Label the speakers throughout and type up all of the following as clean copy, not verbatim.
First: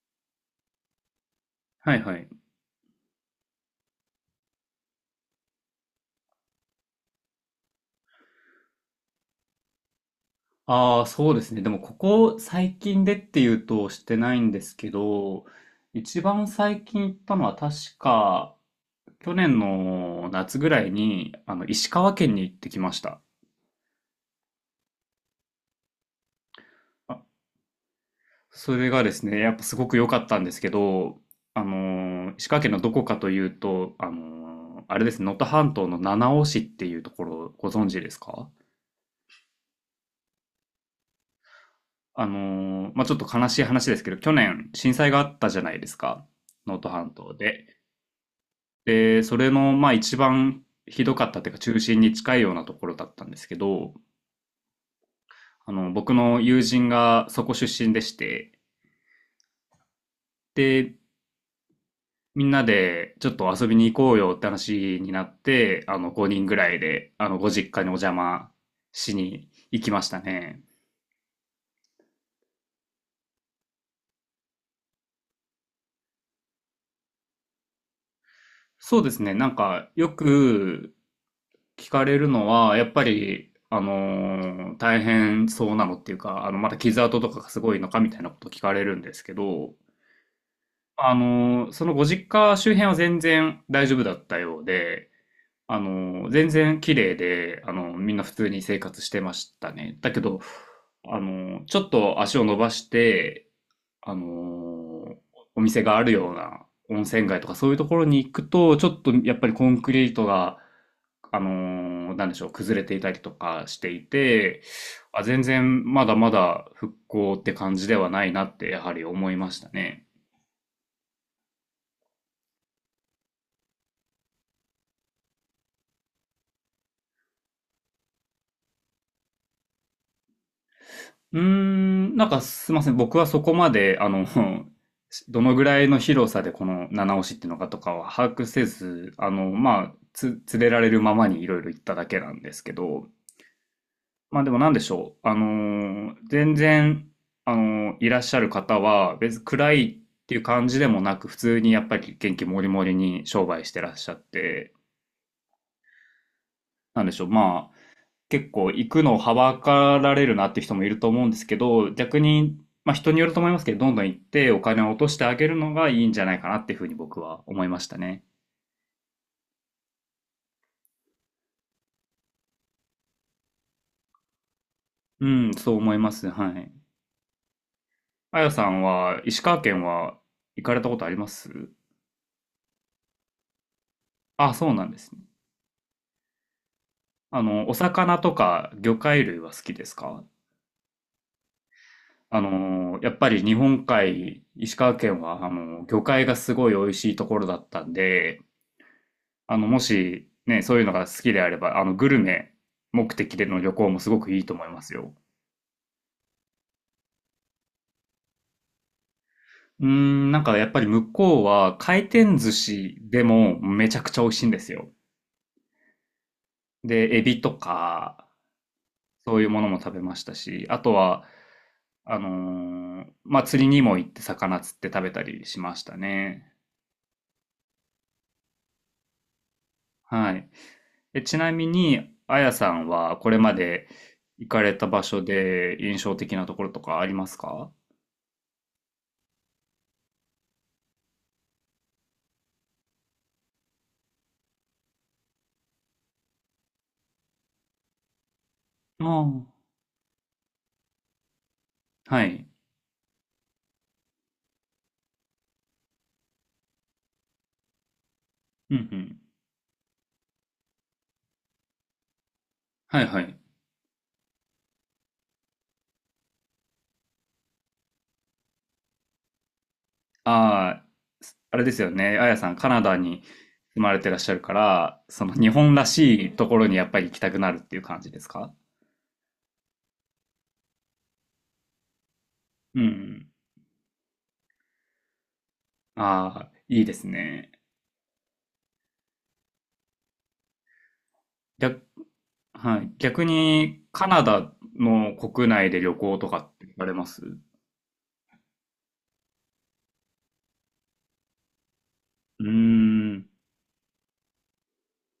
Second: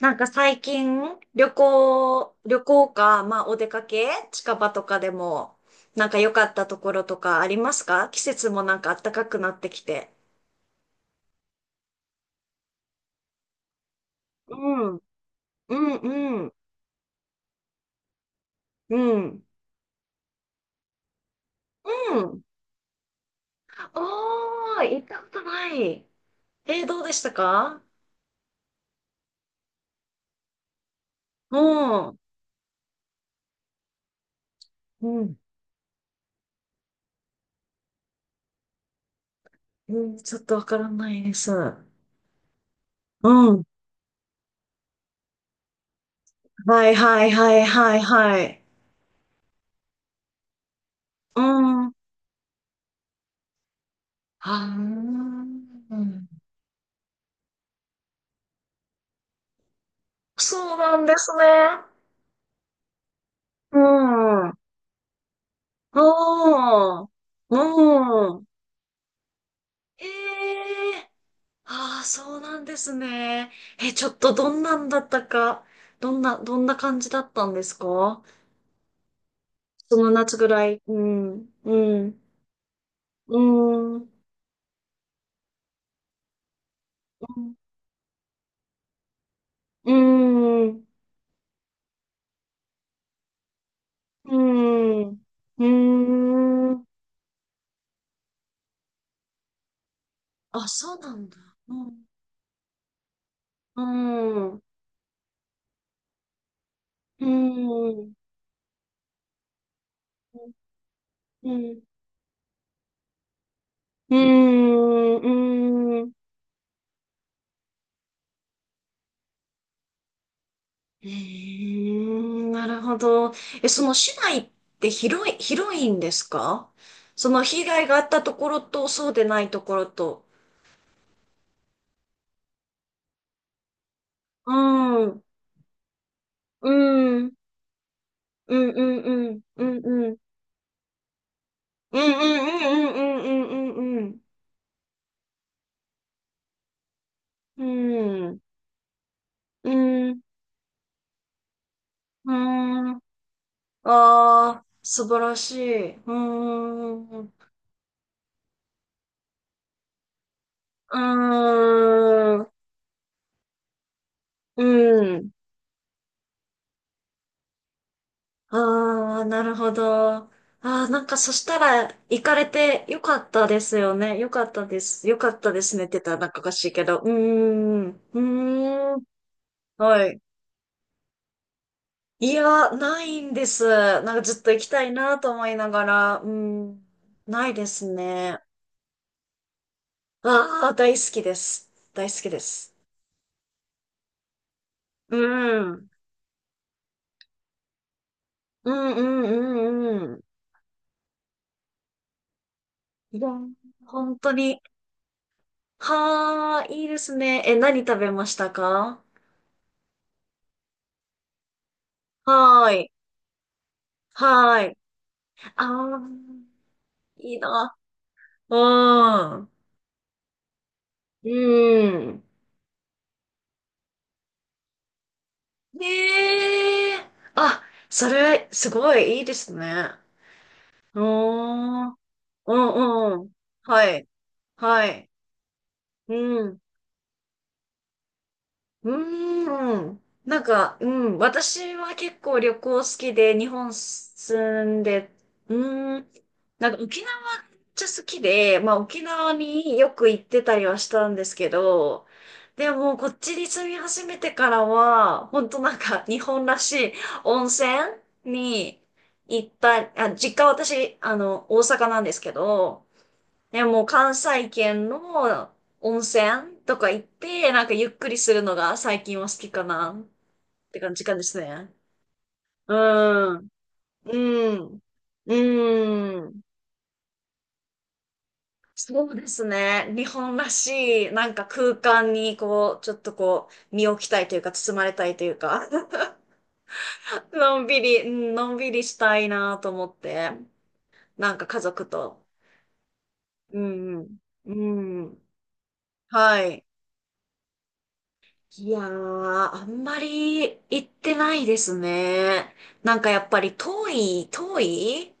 Speaker 1: なんか最近、旅
Speaker 2: はいはい。
Speaker 1: 行、旅行か、まあお出かけ、近場とかでも、なんか良かったところとかありますか？季節もなんか暖かくなってきて。
Speaker 2: ああ、そうですね。でも、ここ最近でっていうとしてないん
Speaker 1: う
Speaker 2: ですけ
Speaker 1: ん、う
Speaker 2: ど、
Speaker 1: ん、
Speaker 2: 一
Speaker 1: う
Speaker 2: 番
Speaker 1: ん、
Speaker 2: 最近行ったのは確か、
Speaker 1: うん、
Speaker 2: 去
Speaker 1: う
Speaker 2: 年の夏ぐらいに、石川県
Speaker 1: ん。
Speaker 2: に行ってきました。
Speaker 1: おー、行ったことない。どうで
Speaker 2: あ
Speaker 1: したか？
Speaker 2: それがですね、やっぱすごく良かったんですけど、
Speaker 1: う
Speaker 2: あの
Speaker 1: ん、
Speaker 2: 石川県のどこかというと、あれ
Speaker 1: う
Speaker 2: ですね、能
Speaker 1: ん、
Speaker 2: 登半島の七尾市っていうところ、ご存知ですか？
Speaker 1: うん、ちょっとわからないです。う
Speaker 2: まあ、ちょっと悲し
Speaker 1: ん。
Speaker 2: い話ですけど、去年震災があったじゃないですか。能
Speaker 1: は
Speaker 2: 登
Speaker 1: い
Speaker 2: 半
Speaker 1: はい
Speaker 2: 島
Speaker 1: はい
Speaker 2: で。
Speaker 1: はいはい。
Speaker 2: で、それの、まあ一番ひどかっ
Speaker 1: う
Speaker 2: たっていうか中
Speaker 1: ん。は
Speaker 2: 心に近いようなところだったんですけど、
Speaker 1: ー
Speaker 2: 僕
Speaker 1: ん。
Speaker 2: の友人がそこ出身でして、
Speaker 1: そうな
Speaker 2: で、
Speaker 1: んですね。
Speaker 2: みんなでちょっと遊び
Speaker 1: う
Speaker 2: に行こうよって
Speaker 1: ん。
Speaker 2: 話になって、5人ぐらい
Speaker 1: ああ、
Speaker 2: で、ご実家にお邪
Speaker 1: うん。
Speaker 2: 魔しに行きま
Speaker 1: え
Speaker 2: したね。
Speaker 1: え、ああ、そうなんですね。え、ちょっとどんなんだったか、どんな感じだったんですか？
Speaker 2: そうですね、なんか
Speaker 1: そ
Speaker 2: よ
Speaker 1: の夏ぐらい。
Speaker 2: く
Speaker 1: うん、
Speaker 2: 聞
Speaker 1: う
Speaker 2: かれ
Speaker 1: ん、
Speaker 2: るのは、やっぱ
Speaker 1: う
Speaker 2: り、
Speaker 1: ん、うん、
Speaker 2: 大変そうなのっていうか、まだ傷跡とかがすごいのかみたいなこと聞かれるんですけど、
Speaker 1: うん、
Speaker 2: そのご実家周辺は全然大丈夫だっ
Speaker 1: う
Speaker 2: たようで、
Speaker 1: ん、う
Speaker 2: 全然
Speaker 1: ん。
Speaker 2: 綺麗で、みんな普通に生活してましたね。だけど、
Speaker 1: あ、そうなんだ。う
Speaker 2: ちょっ
Speaker 1: ん、
Speaker 2: と足を伸ばして、
Speaker 1: う
Speaker 2: あ
Speaker 1: ん、
Speaker 2: の、お店があるような温
Speaker 1: う
Speaker 2: 泉街とかそういうところ
Speaker 1: ん、
Speaker 2: に行くと、ちょっとやっぱりコンクリートが、
Speaker 1: うん、
Speaker 2: なんでしょう、崩れていたりとかしてい
Speaker 1: う
Speaker 2: て、
Speaker 1: ん、う
Speaker 2: 全然
Speaker 1: ん、
Speaker 2: ま
Speaker 1: うん、
Speaker 2: だまだ復興って感じではないなってやはり思いましたね。
Speaker 1: うん、なるほど。え、その市内って広いんですか？その被害があったところと、そうでないところと。
Speaker 2: うーん、なんかすいません。僕はそこまで、
Speaker 1: う ん、うん、
Speaker 2: どのぐらいの広さでこ
Speaker 1: う
Speaker 2: の七
Speaker 1: ん、
Speaker 2: 押しっていうのかとかは把握
Speaker 1: う
Speaker 2: せ
Speaker 1: ん、う
Speaker 2: ず、
Speaker 1: ん、うん、
Speaker 2: まあ、
Speaker 1: うん、
Speaker 2: 連れられるままにいろいろ行った
Speaker 1: うん、
Speaker 2: だ
Speaker 1: うん、
Speaker 2: けなん
Speaker 1: う
Speaker 2: ですけ
Speaker 1: ん、
Speaker 2: ど、
Speaker 1: うん、うん、
Speaker 2: まあでもなんでしょう。全然、
Speaker 1: う
Speaker 2: いらっ
Speaker 1: ん、う
Speaker 2: し
Speaker 1: ん、
Speaker 2: ゃる方は別に
Speaker 1: う
Speaker 2: 暗い
Speaker 1: ん、うん、
Speaker 2: っていう感じでもなく、普通にやっぱり元気もりもりに商売してらっしゃっ
Speaker 1: あー、
Speaker 2: て、
Speaker 1: 素晴らしい。うー
Speaker 2: なん
Speaker 1: ん、
Speaker 2: でしょう。
Speaker 1: う
Speaker 2: まあ、結構行くのをはばかられるなって人もいると思うんですけど、逆
Speaker 1: ーん、
Speaker 2: に、まあ人によると思いますけど、どんどん行ってお
Speaker 1: う
Speaker 2: 金を落として
Speaker 1: ん。
Speaker 2: あげるのがいいんじゃないかなっていうふうに僕は思いましたね。
Speaker 1: ああ、なるほど。ああ、なんかそしたら行かれてよかったですよね。よかったです。よ
Speaker 2: う
Speaker 1: かった
Speaker 2: ん、
Speaker 1: で
Speaker 2: そ
Speaker 1: す
Speaker 2: う
Speaker 1: ねって
Speaker 2: 思い
Speaker 1: 言っ
Speaker 2: ま
Speaker 1: たらな
Speaker 2: す。
Speaker 1: んかお
Speaker 2: は
Speaker 1: かしい
Speaker 2: い。
Speaker 1: けど。うーん。う
Speaker 2: あやさん
Speaker 1: ーん。
Speaker 2: は、石川県
Speaker 1: は
Speaker 2: は
Speaker 1: い。
Speaker 2: 行かれたことあります？
Speaker 1: いや、ないんです。なんかずっと
Speaker 2: あ、
Speaker 1: 行き
Speaker 2: そう
Speaker 1: た
Speaker 2: なん
Speaker 1: い
Speaker 2: です
Speaker 1: な
Speaker 2: ね。
Speaker 1: と思いながら。うーん。ないで
Speaker 2: お
Speaker 1: す
Speaker 2: 魚と
Speaker 1: ね。
Speaker 2: か魚介類は好きですか？
Speaker 1: ああ、大好きです。大好きです。
Speaker 2: やっぱり日本海、石川
Speaker 1: う
Speaker 2: 県は、
Speaker 1: ん。うん
Speaker 2: 魚介がすごい美味しいところだったんで、
Speaker 1: うんう
Speaker 2: も
Speaker 1: んうん。
Speaker 2: し、ね、そういうのが好きであれば、グルメ目
Speaker 1: いや、
Speaker 2: 的での旅行もす
Speaker 1: 本
Speaker 2: ご
Speaker 1: 当
Speaker 2: くいいと
Speaker 1: に。
Speaker 2: 思いますよ。
Speaker 1: はあ、いいですね。え、何食べましたか？
Speaker 2: うーん、なんかやっぱり向こうは回転寿
Speaker 1: はーい。
Speaker 2: 司でもめちゃくちゃ美味しいんで
Speaker 1: は
Speaker 2: す
Speaker 1: い。
Speaker 2: よ。
Speaker 1: ああ、
Speaker 2: で、エ
Speaker 1: いい
Speaker 2: ビと
Speaker 1: な。
Speaker 2: か、
Speaker 1: う
Speaker 2: そういう
Speaker 1: ん。
Speaker 2: ものも食べましたし、あとは、
Speaker 1: う
Speaker 2: あ
Speaker 1: ん。
Speaker 2: のまあ、釣りにも行って魚釣って食べたりしましたね。
Speaker 1: ねえ。あ、それ、すごいいいですね。
Speaker 2: はい。
Speaker 1: うー
Speaker 2: え、ちなみ
Speaker 1: ん。う
Speaker 2: に、あやさん
Speaker 1: ん
Speaker 2: は
Speaker 1: う
Speaker 2: こ
Speaker 1: ん。
Speaker 2: れまで
Speaker 1: はい。
Speaker 2: 行かれ
Speaker 1: は
Speaker 2: た場
Speaker 1: い。
Speaker 2: 所で印象的
Speaker 1: う
Speaker 2: なと
Speaker 1: ん。
Speaker 2: ころとかありますか？
Speaker 1: うーん。なんか、うん。私は結構旅行好きで、日本住んで、うーん。なんか沖縄ちゃ好きで、まあ沖
Speaker 2: ああ
Speaker 1: 縄
Speaker 2: ー。
Speaker 1: によく行ってたりはしたんですけど、
Speaker 2: はい。
Speaker 1: でもこっちに住み始めてからは、本当なんか日本らしい温泉
Speaker 2: うんう
Speaker 1: に
Speaker 2: ん。
Speaker 1: 行ったり、あ、実家私、大阪なんですけど、
Speaker 2: はいはい。
Speaker 1: でもう関西圏の温泉とか行って、なんかゆっくりするのが最近は好きかなって
Speaker 2: ああ、
Speaker 1: 感じかです
Speaker 2: あれで
Speaker 1: ね。
Speaker 2: すよね。あやさん、カ
Speaker 1: う
Speaker 2: ナダに
Speaker 1: ん。
Speaker 2: 住まれてらっしゃるか
Speaker 1: うん。
Speaker 2: ら、その日本ら
Speaker 1: う
Speaker 2: しい
Speaker 1: ん。
Speaker 2: ところにやっぱり行きたくなるっていう感じですか？
Speaker 1: そうですね。日本らしい、なんか空間にこ
Speaker 2: う
Speaker 1: う、ちょっと
Speaker 2: ん。
Speaker 1: こう、身を置きたいというか、包まれたいというか、
Speaker 2: ああ、いいですね。
Speaker 1: のんびり、うんのんびりしたいなと思って、なんか家
Speaker 2: 逆、
Speaker 1: 族と。
Speaker 2: はい。逆
Speaker 1: う
Speaker 2: に、
Speaker 1: ん
Speaker 2: カナ
Speaker 1: う
Speaker 2: ダ
Speaker 1: ん。う
Speaker 2: の
Speaker 1: ん。
Speaker 2: 国内で旅行とか
Speaker 1: は
Speaker 2: っ
Speaker 1: い。
Speaker 2: て行かれます？う
Speaker 1: いやー、あんまり行ってないです
Speaker 2: ー
Speaker 1: ね。なんかやっ
Speaker 2: ん。
Speaker 1: ぱり遠い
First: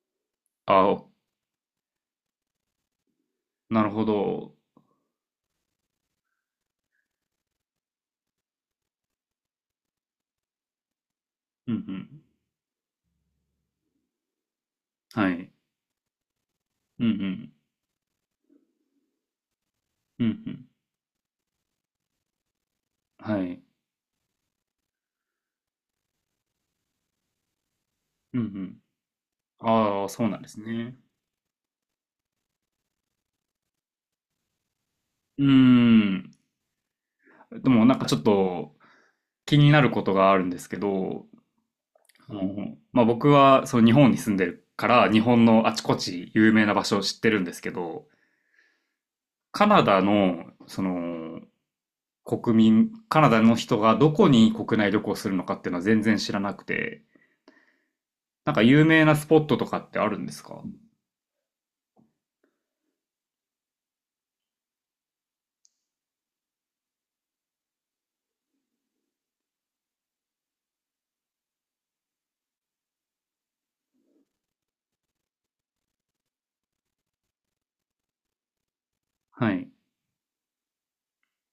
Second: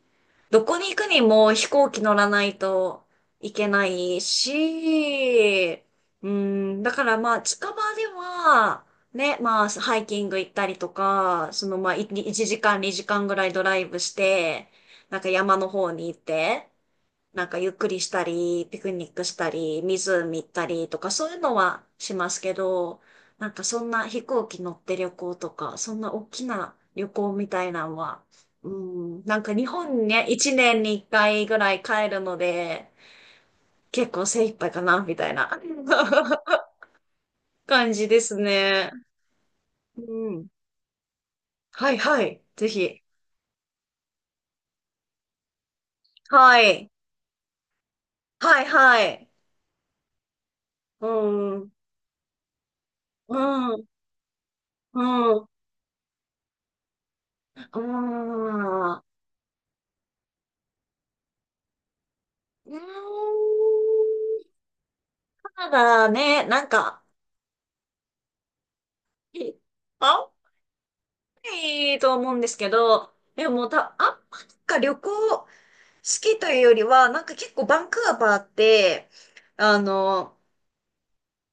Speaker 1: どこに行
Speaker 2: あ、
Speaker 1: くにも飛行機乗らないといけ
Speaker 2: な
Speaker 1: な
Speaker 2: るほ
Speaker 1: い
Speaker 2: ど。
Speaker 1: し、うん、だからまあ近場では、ね、まあハイキング行ったりとか、そ
Speaker 2: うん
Speaker 1: の
Speaker 2: う
Speaker 1: まあ
Speaker 2: ん。
Speaker 1: 1時間2時間ぐらいドライブして、なんか
Speaker 2: はい。
Speaker 1: 山の方に行って、
Speaker 2: うんう
Speaker 1: なん
Speaker 2: ん。
Speaker 1: かゆっくりしたり、ピクニックしたり、
Speaker 2: うんう
Speaker 1: 湖行った
Speaker 2: ん。
Speaker 1: りとか、そういうのはしますけど、
Speaker 2: は
Speaker 1: なん
Speaker 2: い。
Speaker 1: かそんな飛行機乗って旅行とか、そんな大きな旅行みたいなのは、
Speaker 2: うんう
Speaker 1: う
Speaker 2: ん。
Speaker 1: ん、なんか日
Speaker 2: あ
Speaker 1: 本
Speaker 2: あ、そう
Speaker 1: に
Speaker 2: なんで
Speaker 1: 1
Speaker 2: す
Speaker 1: 年に
Speaker 2: ね。
Speaker 1: 1回ぐらい帰るので、結構精一杯かな、みたい
Speaker 2: うー
Speaker 1: な
Speaker 2: ん。でも
Speaker 1: 感
Speaker 2: なんか
Speaker 1: じ
Speaker 2: ちょ
Speaker 1: で
Speaker 2: っ
Speaker 1: す
Speaker 2: と、
Speaker 1: ね。
Speaker 2: 気になる
Speaker 1: う
Speaker 2: ことがある
Speaker 1: ん。
Speaker 2: んですけど、
Speaker 1: はいはい。ぜひ。
Speaker 2: まあ、僕はその日本に住んでるから日本のあちこち有
Speaker 1: は
Speaker 2: 名な場
Speaker 1: い。
Speaker 2: 所を知ってるんですけど、
Speaker 1: はいはい。
Speaker 2: カナダのそ
Speaker 1: う
Speaker 2: の
Speaker 1: ん。
Speaker 2: カナ
Speaker 1: う
Speaker 2: ダの人
Speaker 1: ん。う
Speaker 2: がどこに国内旅行する
Speaker 1: ん。
Speaker 2: のかっていうのは全然知らなくて、
Speaker 1: う
Speaker 2: なんか有
Speaker 1: ん。
Speaker 2: 名なスポットとかってあるんですか？
Speaker 1: うーん、ただね、なんか、あんまりと思うんですけど、でもた、あんまりか旅行好きというよりは、なんか結構バンクーバーって、
Speaker 2: はい。
Speaker 1: あの、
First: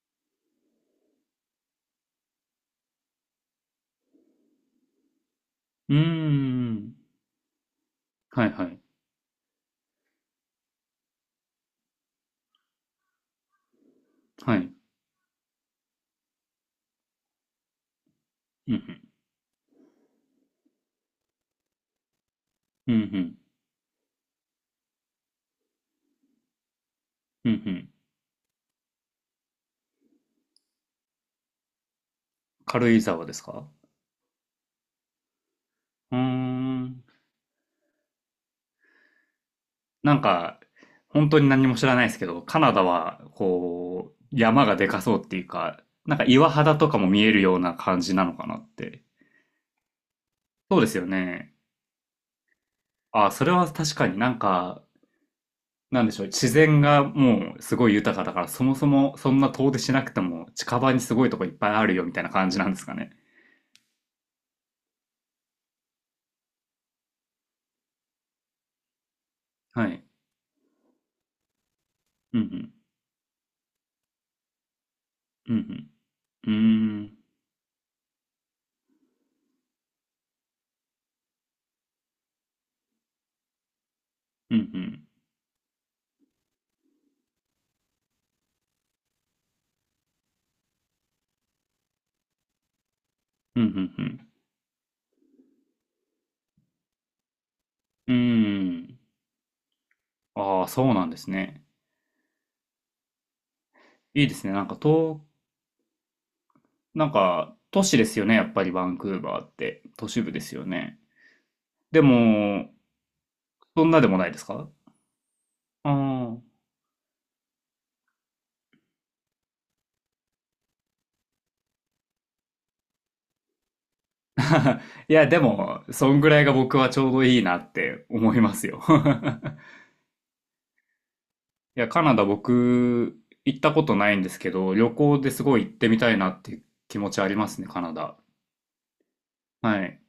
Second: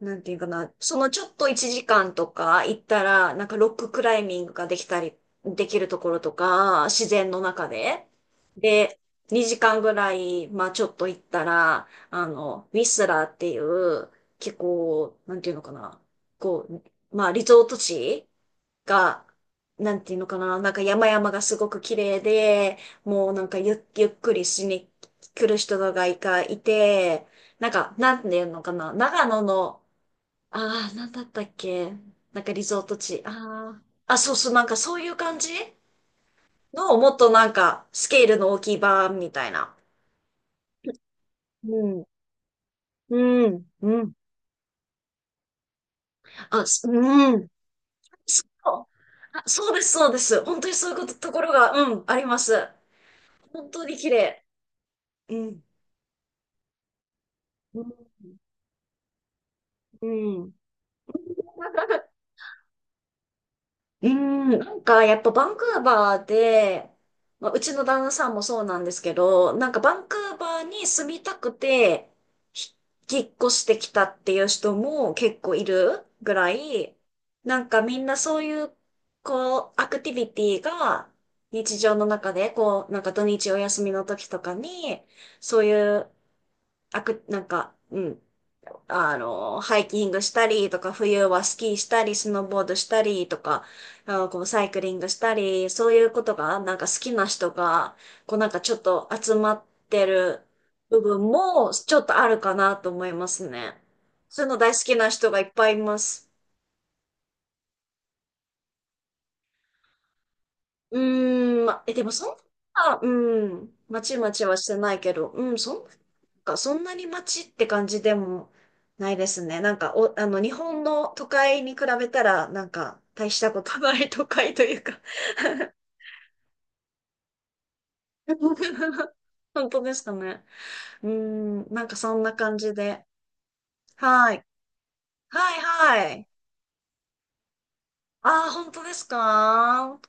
Speaker 1: なんていうかな、そのちょっと1時間とか行ったら、なんかロッククライミングができたり、できる
Speaker 2: うー
Speaker 1: ところとか、
Speaker 2: ん。
Speaker 1: 自然の中で。
Speaker 2: はいはい。
Speaker 1: で、2時間ぐらい、まあちょっと行ったら、ウィスラーっていう、
Speaker 2: は
Speaker 1: 結
Speaker 2: い。
Speaker 1: 構、なんていうのかな、こう、まあリゾート地
Speaker 2: うん
Speaker 1: が、なんていうのかな、なんか山々がすごく綺麗で、
Speaker 2: うん。うんう
Speaker 1: もう
Speaker 2: ん。
Speaker 1: なんかゆっくりしに来る人がいて、
Speaker 2: うんう
Speaker 1: なん
Speaker 2: ん。
Speaker 1: か、なんていうのかな、長野の、ああ、なんだったっけ？なんかリゾー
Speaker 2: 軽
Speaker 1: ト
Speaker 2: 井
Speaker 1: 地。
Speaker 2: 沢ですか？
Speaker 1: ああ。あ、そうそう、なんかそういう感じ
Speaker 2: うー
Speaker 1: の、
Speaker 2: ん。
Speaker 1: もっとなんか、スケールの大きい版みたいな。
Speaker 2: なんか、本当に何も
Speaker 1: う
Speaker 2: 知らな
Speaker 1: ん、
Speaker 2: いですけど、カナダは、
Speaker 1: うん、うん。
Speaker 2: こう、山がでかそうっていうか、なんか岩
Speaker 1: あ、
Speaker 2: 肌
Speaker 1: す
Speaker 2: とかも見え
Speaker 1: う
Speaker 2: る
Speaker 1: ん。
Speaker 2: ような感じなの
Speaker 1: そ
Speaker 2: かなっ
Speaker 1: う、
Speaker 2: て。
Speaker 1: あそうです、そうです。本当に
Speaker 2: そう
Speaker 1: そ
Speaker 2: で
Speaker 1: ういう
Speaker 2: す
Speaker 1: こ
Speaker 2: よ
Speaker 1: と、ところ
Speaker 2: ね。
Speaker 1: が、うん、あります。
Speaker 2: あ、それは
Speaker 1: 本当
Speaker 2: 確
Speaker 1: に
Speaker 2: か
Speaker 1: 綺
Speaker 2: になん
Speaker 1: 麗。
Speaker 2: か、
Speaker 1: うん。
Speaker 2: なんでしょう、自然がもうす
Speaker 1: うん。
Speaker 2: ごい豊かだから、そもそもそんな遠出しな
Speaker 1: う
Speaker 2: くても
Speaker 1: ん
Speaker 2: 近場にすごい とこいっぱいあるよみたいな感じなんですかね。
Speaker 1: うん、なんかやっぱバンクーバーで、まあ、うちの旦那さんもそうなんですけど、なんか
Speaker 2: は
Speaker 1: バ
Speaker 2: い。
Speaker 1: ンクーバーに住みたくて、
Speaker 2: うんうん。
Speaker 1: ひ引っ越してきたっていう人も結
Speaker 2: う
Speaker 1: 構
Speaker 2: んう
Speaker 1: い
Speaker 2: ん。
Speaker 1: るぐ
Speaker 2: う
Speaker 1: ら
Speaker 2: ー
Speaker 1: い、
Speaker 2: ん。
Speaker 1: なんかみんなそういう、こう、アクティビティが日常の中で、こう、なんか土日お休みの時とか
Speaker 2: うんう
Speaker 1: に、
Speaker 2: ん。
Speaker 1: そういう、アク、なんか、うん、ハイキングしたりとか、冬はスキーしたり、スノーボードしたりと
Speaker 2: う
Speaker 1: か、
Speaker 2: んう
Speaker 1: あ
Speaker 2: ん
Speaker 1: のこうサイクリングしたり、そういうことが、なんか好きな人が、
Speaker 2: うん。う
Speaker 1: こうなんかちょっ
Speaker 2: ーん。
Speaker 1: と集まってる
Speaker 2: ああ、そう
Speaker 1: 部
Speaker 2: なんで
Speaker 1: 分
Speaker 2: すね。
Speaker 1: も、ちょっとあるかなと思いますね。
Speaker 2: いいで
Speaker 1: そう
Speaker 2: す
Speaker 1: いう
Speaker 2: ね。
Speaker 1: の
Speaker 2: なん
Speaker 1: 大好
Speaker 2: か
Speaker 1: きな
Speaker 2: 東
Speaker 1: 人がいっぱいいます。
Speaker 2: なんか、都市ですよね、やっぱりバンクーバーって。都市部ですよ
Speaker 1: う
Speaker 2: ね。
Speaker 1: ま、え、
Speaker 2: で
Speaker 1: でもそん
Speaker 2: も、
Speaker 1: な、うん、
Speaker 2: そん
Speaker 1: ま
Speaker 2: なで
Speaker 1: ち
Speaker 2: もな
Speaker 1: ま
Speaker 2: いで
Speaker 1: ち
Speaker 2: す
Speaker 1: はし
Speaker 2: か？
Speaker 1: てないけど、うん、そんな、
Speaker 2: ああー。
Speaker 1: か、そんなにまちって感じでもないですね。なんか、お、日本の都会に比べたら、なんか、大したことない都会とい うか
Speaker 2: いや、でも、そんぐらいが僕はちょうどいいなって思いますよ。
Speaker 1: 本当ですかね。うーん、
Speaker 2: い
Speaker 1: なん
Speaker 2: や、
Speaker 1: か
Speaker 2: カナ
Speaker 1: そん
Speaker 2: ダ
Speaker 1: な感じで。
Speaker 2: 僕、行ったことないんで
Speaker 1: は
Speaker 2: す
Speaker 1: い。
Speaker 2: けど、旅行です
Speaker 1: は
Speaker 2: ごい行って
Speaker 1: い
Speaker 2: みた
Speaker 1: は
Speaker 2: い
Speaker 1: い。
Speaker 2: なっていう気持ちありますね、カナダ。
Speaker 1: ああ、本当です
Speaker 2: は
Speaker 1: か？
Speaker 2: い。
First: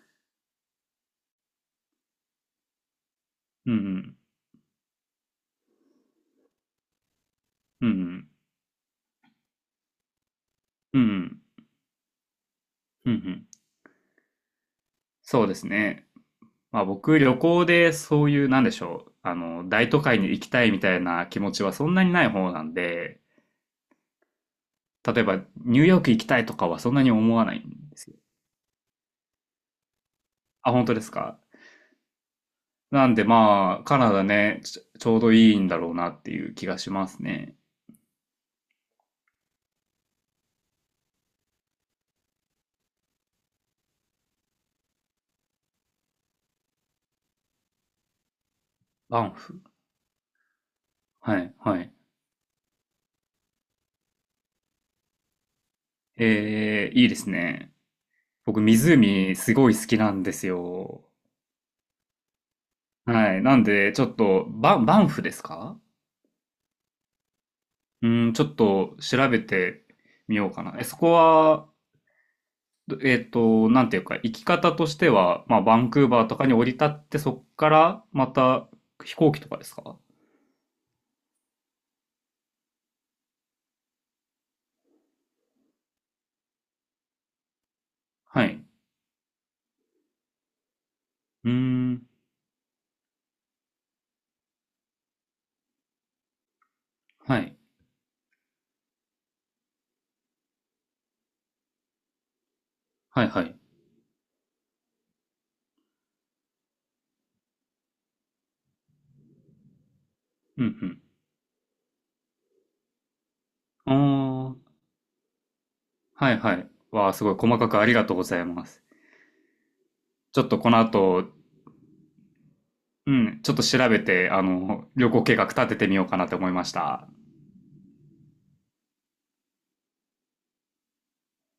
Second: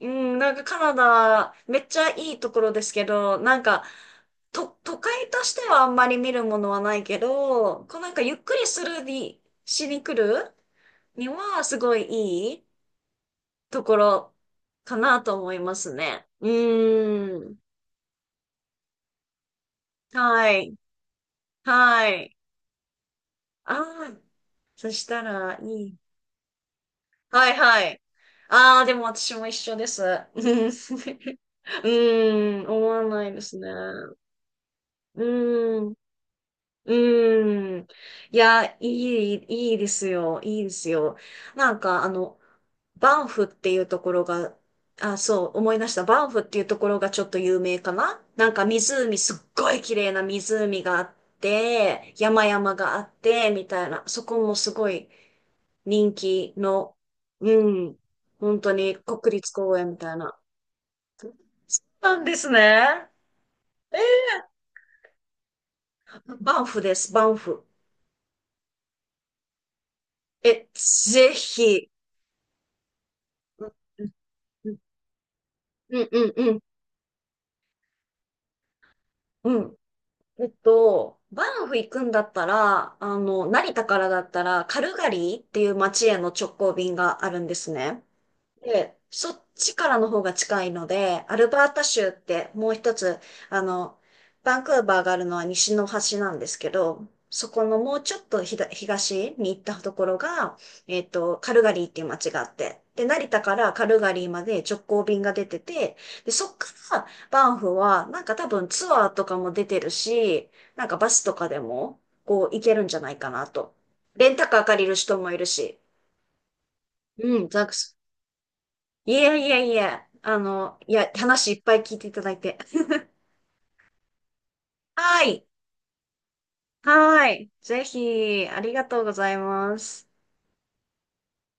Speaker 1: うん、なんかカナダ、めっちゃいいところですけど、なん
Speaker 2: う
Speaker 1: か、
Speaker 2: ん、
Speaker 1: と、都会としてはあんまり見るものはないけど、
Speaker 2: うん、う
Speaker 1: こうなんか
Speaker 2: ん、
Speaker 1: ゆっくりするに、しに来る
Speaker 2: うん、う
Speaker 1: に
Speaker 2: ん、
Speaker 1: はすごいいい
Speaker 2: うん、うん。
Speaker 1: ところかなと
Speaker 2: そう
Speaker 1: 思
Speaker 2: で
Speaker 1: い
Speaker 2: す
Speaker 1: ます
Speaker 2: ね。
Speaker 1: ね。う
Speaker 2: まあ僕、旅
Speaker 1: ーん。
Speaker 2: 行でそういう、なんでしょう、大都会に行き
Speaker 1: は
Speaker 2: たい
Speaker 1: い。
Speaker 2: みたいな気持ちはそんな
Speaker 1: は
Speaker 2: にない
Speaker 1: い。
Speaker 2: 方なんで、
Speaker 1: ああ、そした
Speaker 2: 例えば、
Speaker 1: らい
Speaker 2: ニュー
Speaker 1: い。
Speaker 2: ヨーク行きたいとかはそんなに思わ
Speaker 1: は
Speaker 2: な
Speaker 1: い
Speaker 2: い
Speaker 1: は
Speaker 2: んで
Speaker 1: い。
Speaker 2: すよ。
Speaker 1: ああ、でも私も一緒です。うん、
Speaker 2: あ、本当ですか。
Speaker 1: うん思わ
Speaker 2: なんで
Speaker 1: ないですね。
Speaker 2: まあ、カナダね、ちょうどいいんだ
Speaker 1: う
Speaker 2: ろ
Speaker 1: ん、
Speaker 2: うなっていう気がしますね。
Speaker 1: うん。いや、いいですよ、いいですよ。なんか、バンフっていうところが、あ、そう、思い出した。バンフっていうところがちょっと有名かな？なんか湖、
Speaker 2: バン
Speaker 1: すっ
Speaker 2: フ。
Speaker 1: ごい綺麗な湖があっ
Speaker 2: はい、はい。
Speaker 1: て、山々があって、みたいな。そこもすごい人気の、
Speaker 2: いいです
Speaker 1: う
Speaker 2: ね。
Speaker 1: ん、
Speaker 2: 僕、
Speaker 1: 本当に
Speaker 2: 湖
Speaker 1: 国立
Speaker 2: すごい
Speaker 1: 公
Speaker 2: 好
Speaker 1: 園み
Speaker 2: きな
Speaker 1: たい
Speaker 2: んで
Speaker 1: な。
Speaker 2: すよ。
Speaker 1: そうなんですね。
Speaker 2: はい。なんで、ちょっと、バンフですか？
Speaker 1: バンフです、バンフ。
Speaker 2: うん、ちょっと調べてみようか
Speaker 1: え、
Speaker 2: な。え、そこ
Speaker 1: ぜ
Speaker 2: は、
Speaker 1: ひ。うん
Speaker 2: なんていうか、行き方としては、まあ、バン
Speaker 1: う
Speaker 2: ク
Speaker 1: ん
Speaker 2: ー
Speaker 1: う
Speaker 2: バー
Speaker 1: ん
Speaker 2: とか
Speaker 1: う
Speaker 2: に
Speaker 1: ん
Speaker 2: 降り立って、そっからまた飛行機とか
Speaker 1: う
Speaker 2: です
Speaker 1: ん。
Speaker 2: か？
Speaker 1: えっと、バンフ行くんだったら、成田からだったら、カルガリーっていう街への直行便があるんですね。
Speaker 2: はい。
Speaker 1: で、そっちからの方が近いので、アル
Speaker 2: うー
Speaker 1: バータ
Speaker 2: ん。
Speaker 1: 州ってもう一つ、あの、バンクーバーがあるのは西の端なんですけど、
Speaker 2: は
Speaker 1: そ
Speaker 2: い。
Speaker 1: このもうちょっとひだ東に行ったところが、えっと、カルガリーっていう街があって、で、
Speaker 2: は
Speaker 1: 成
Speaker 2: い
Speaker 1: 田
Speaker 2: はい。
Speaker 1: からカルガリーまで直行便が出てて、で、そっからバンフは、なんか多分ツアーとかも出てるし、
Speaker 2: う
Speaker 1: なんか
Speaker 2: ん
Speaker 1: バスとかでも、こう行けるんじゃないかなと。
Speaker 2: う
Speaker 1: レンタ
Speaker 2: ん。あ
Speaker 1: カー借りる人もいるし、
Speaker 2: あ、はいはい。わあ、すごい
Speaker 1: うん、
Speaker 2: 細
Speaker 1: ザ
Speaker 2: かくありがとうございます。
Speaker 1: いやいやいや、
Speaker 2: ちょっとこの
Speaker 1: いや、
Speaker 2: 後、
Speaker 1: 話いっぱい聞いていただいて。
Speaker 2: うん、ちょっと調べて、旅行
Speaker 1: は
Speaker 2: 計
Speaker 1: い。
Speaker 2: 画立ててみようかなって思いました。
Speaker 1: はい。ぜひ、ありがとうございます。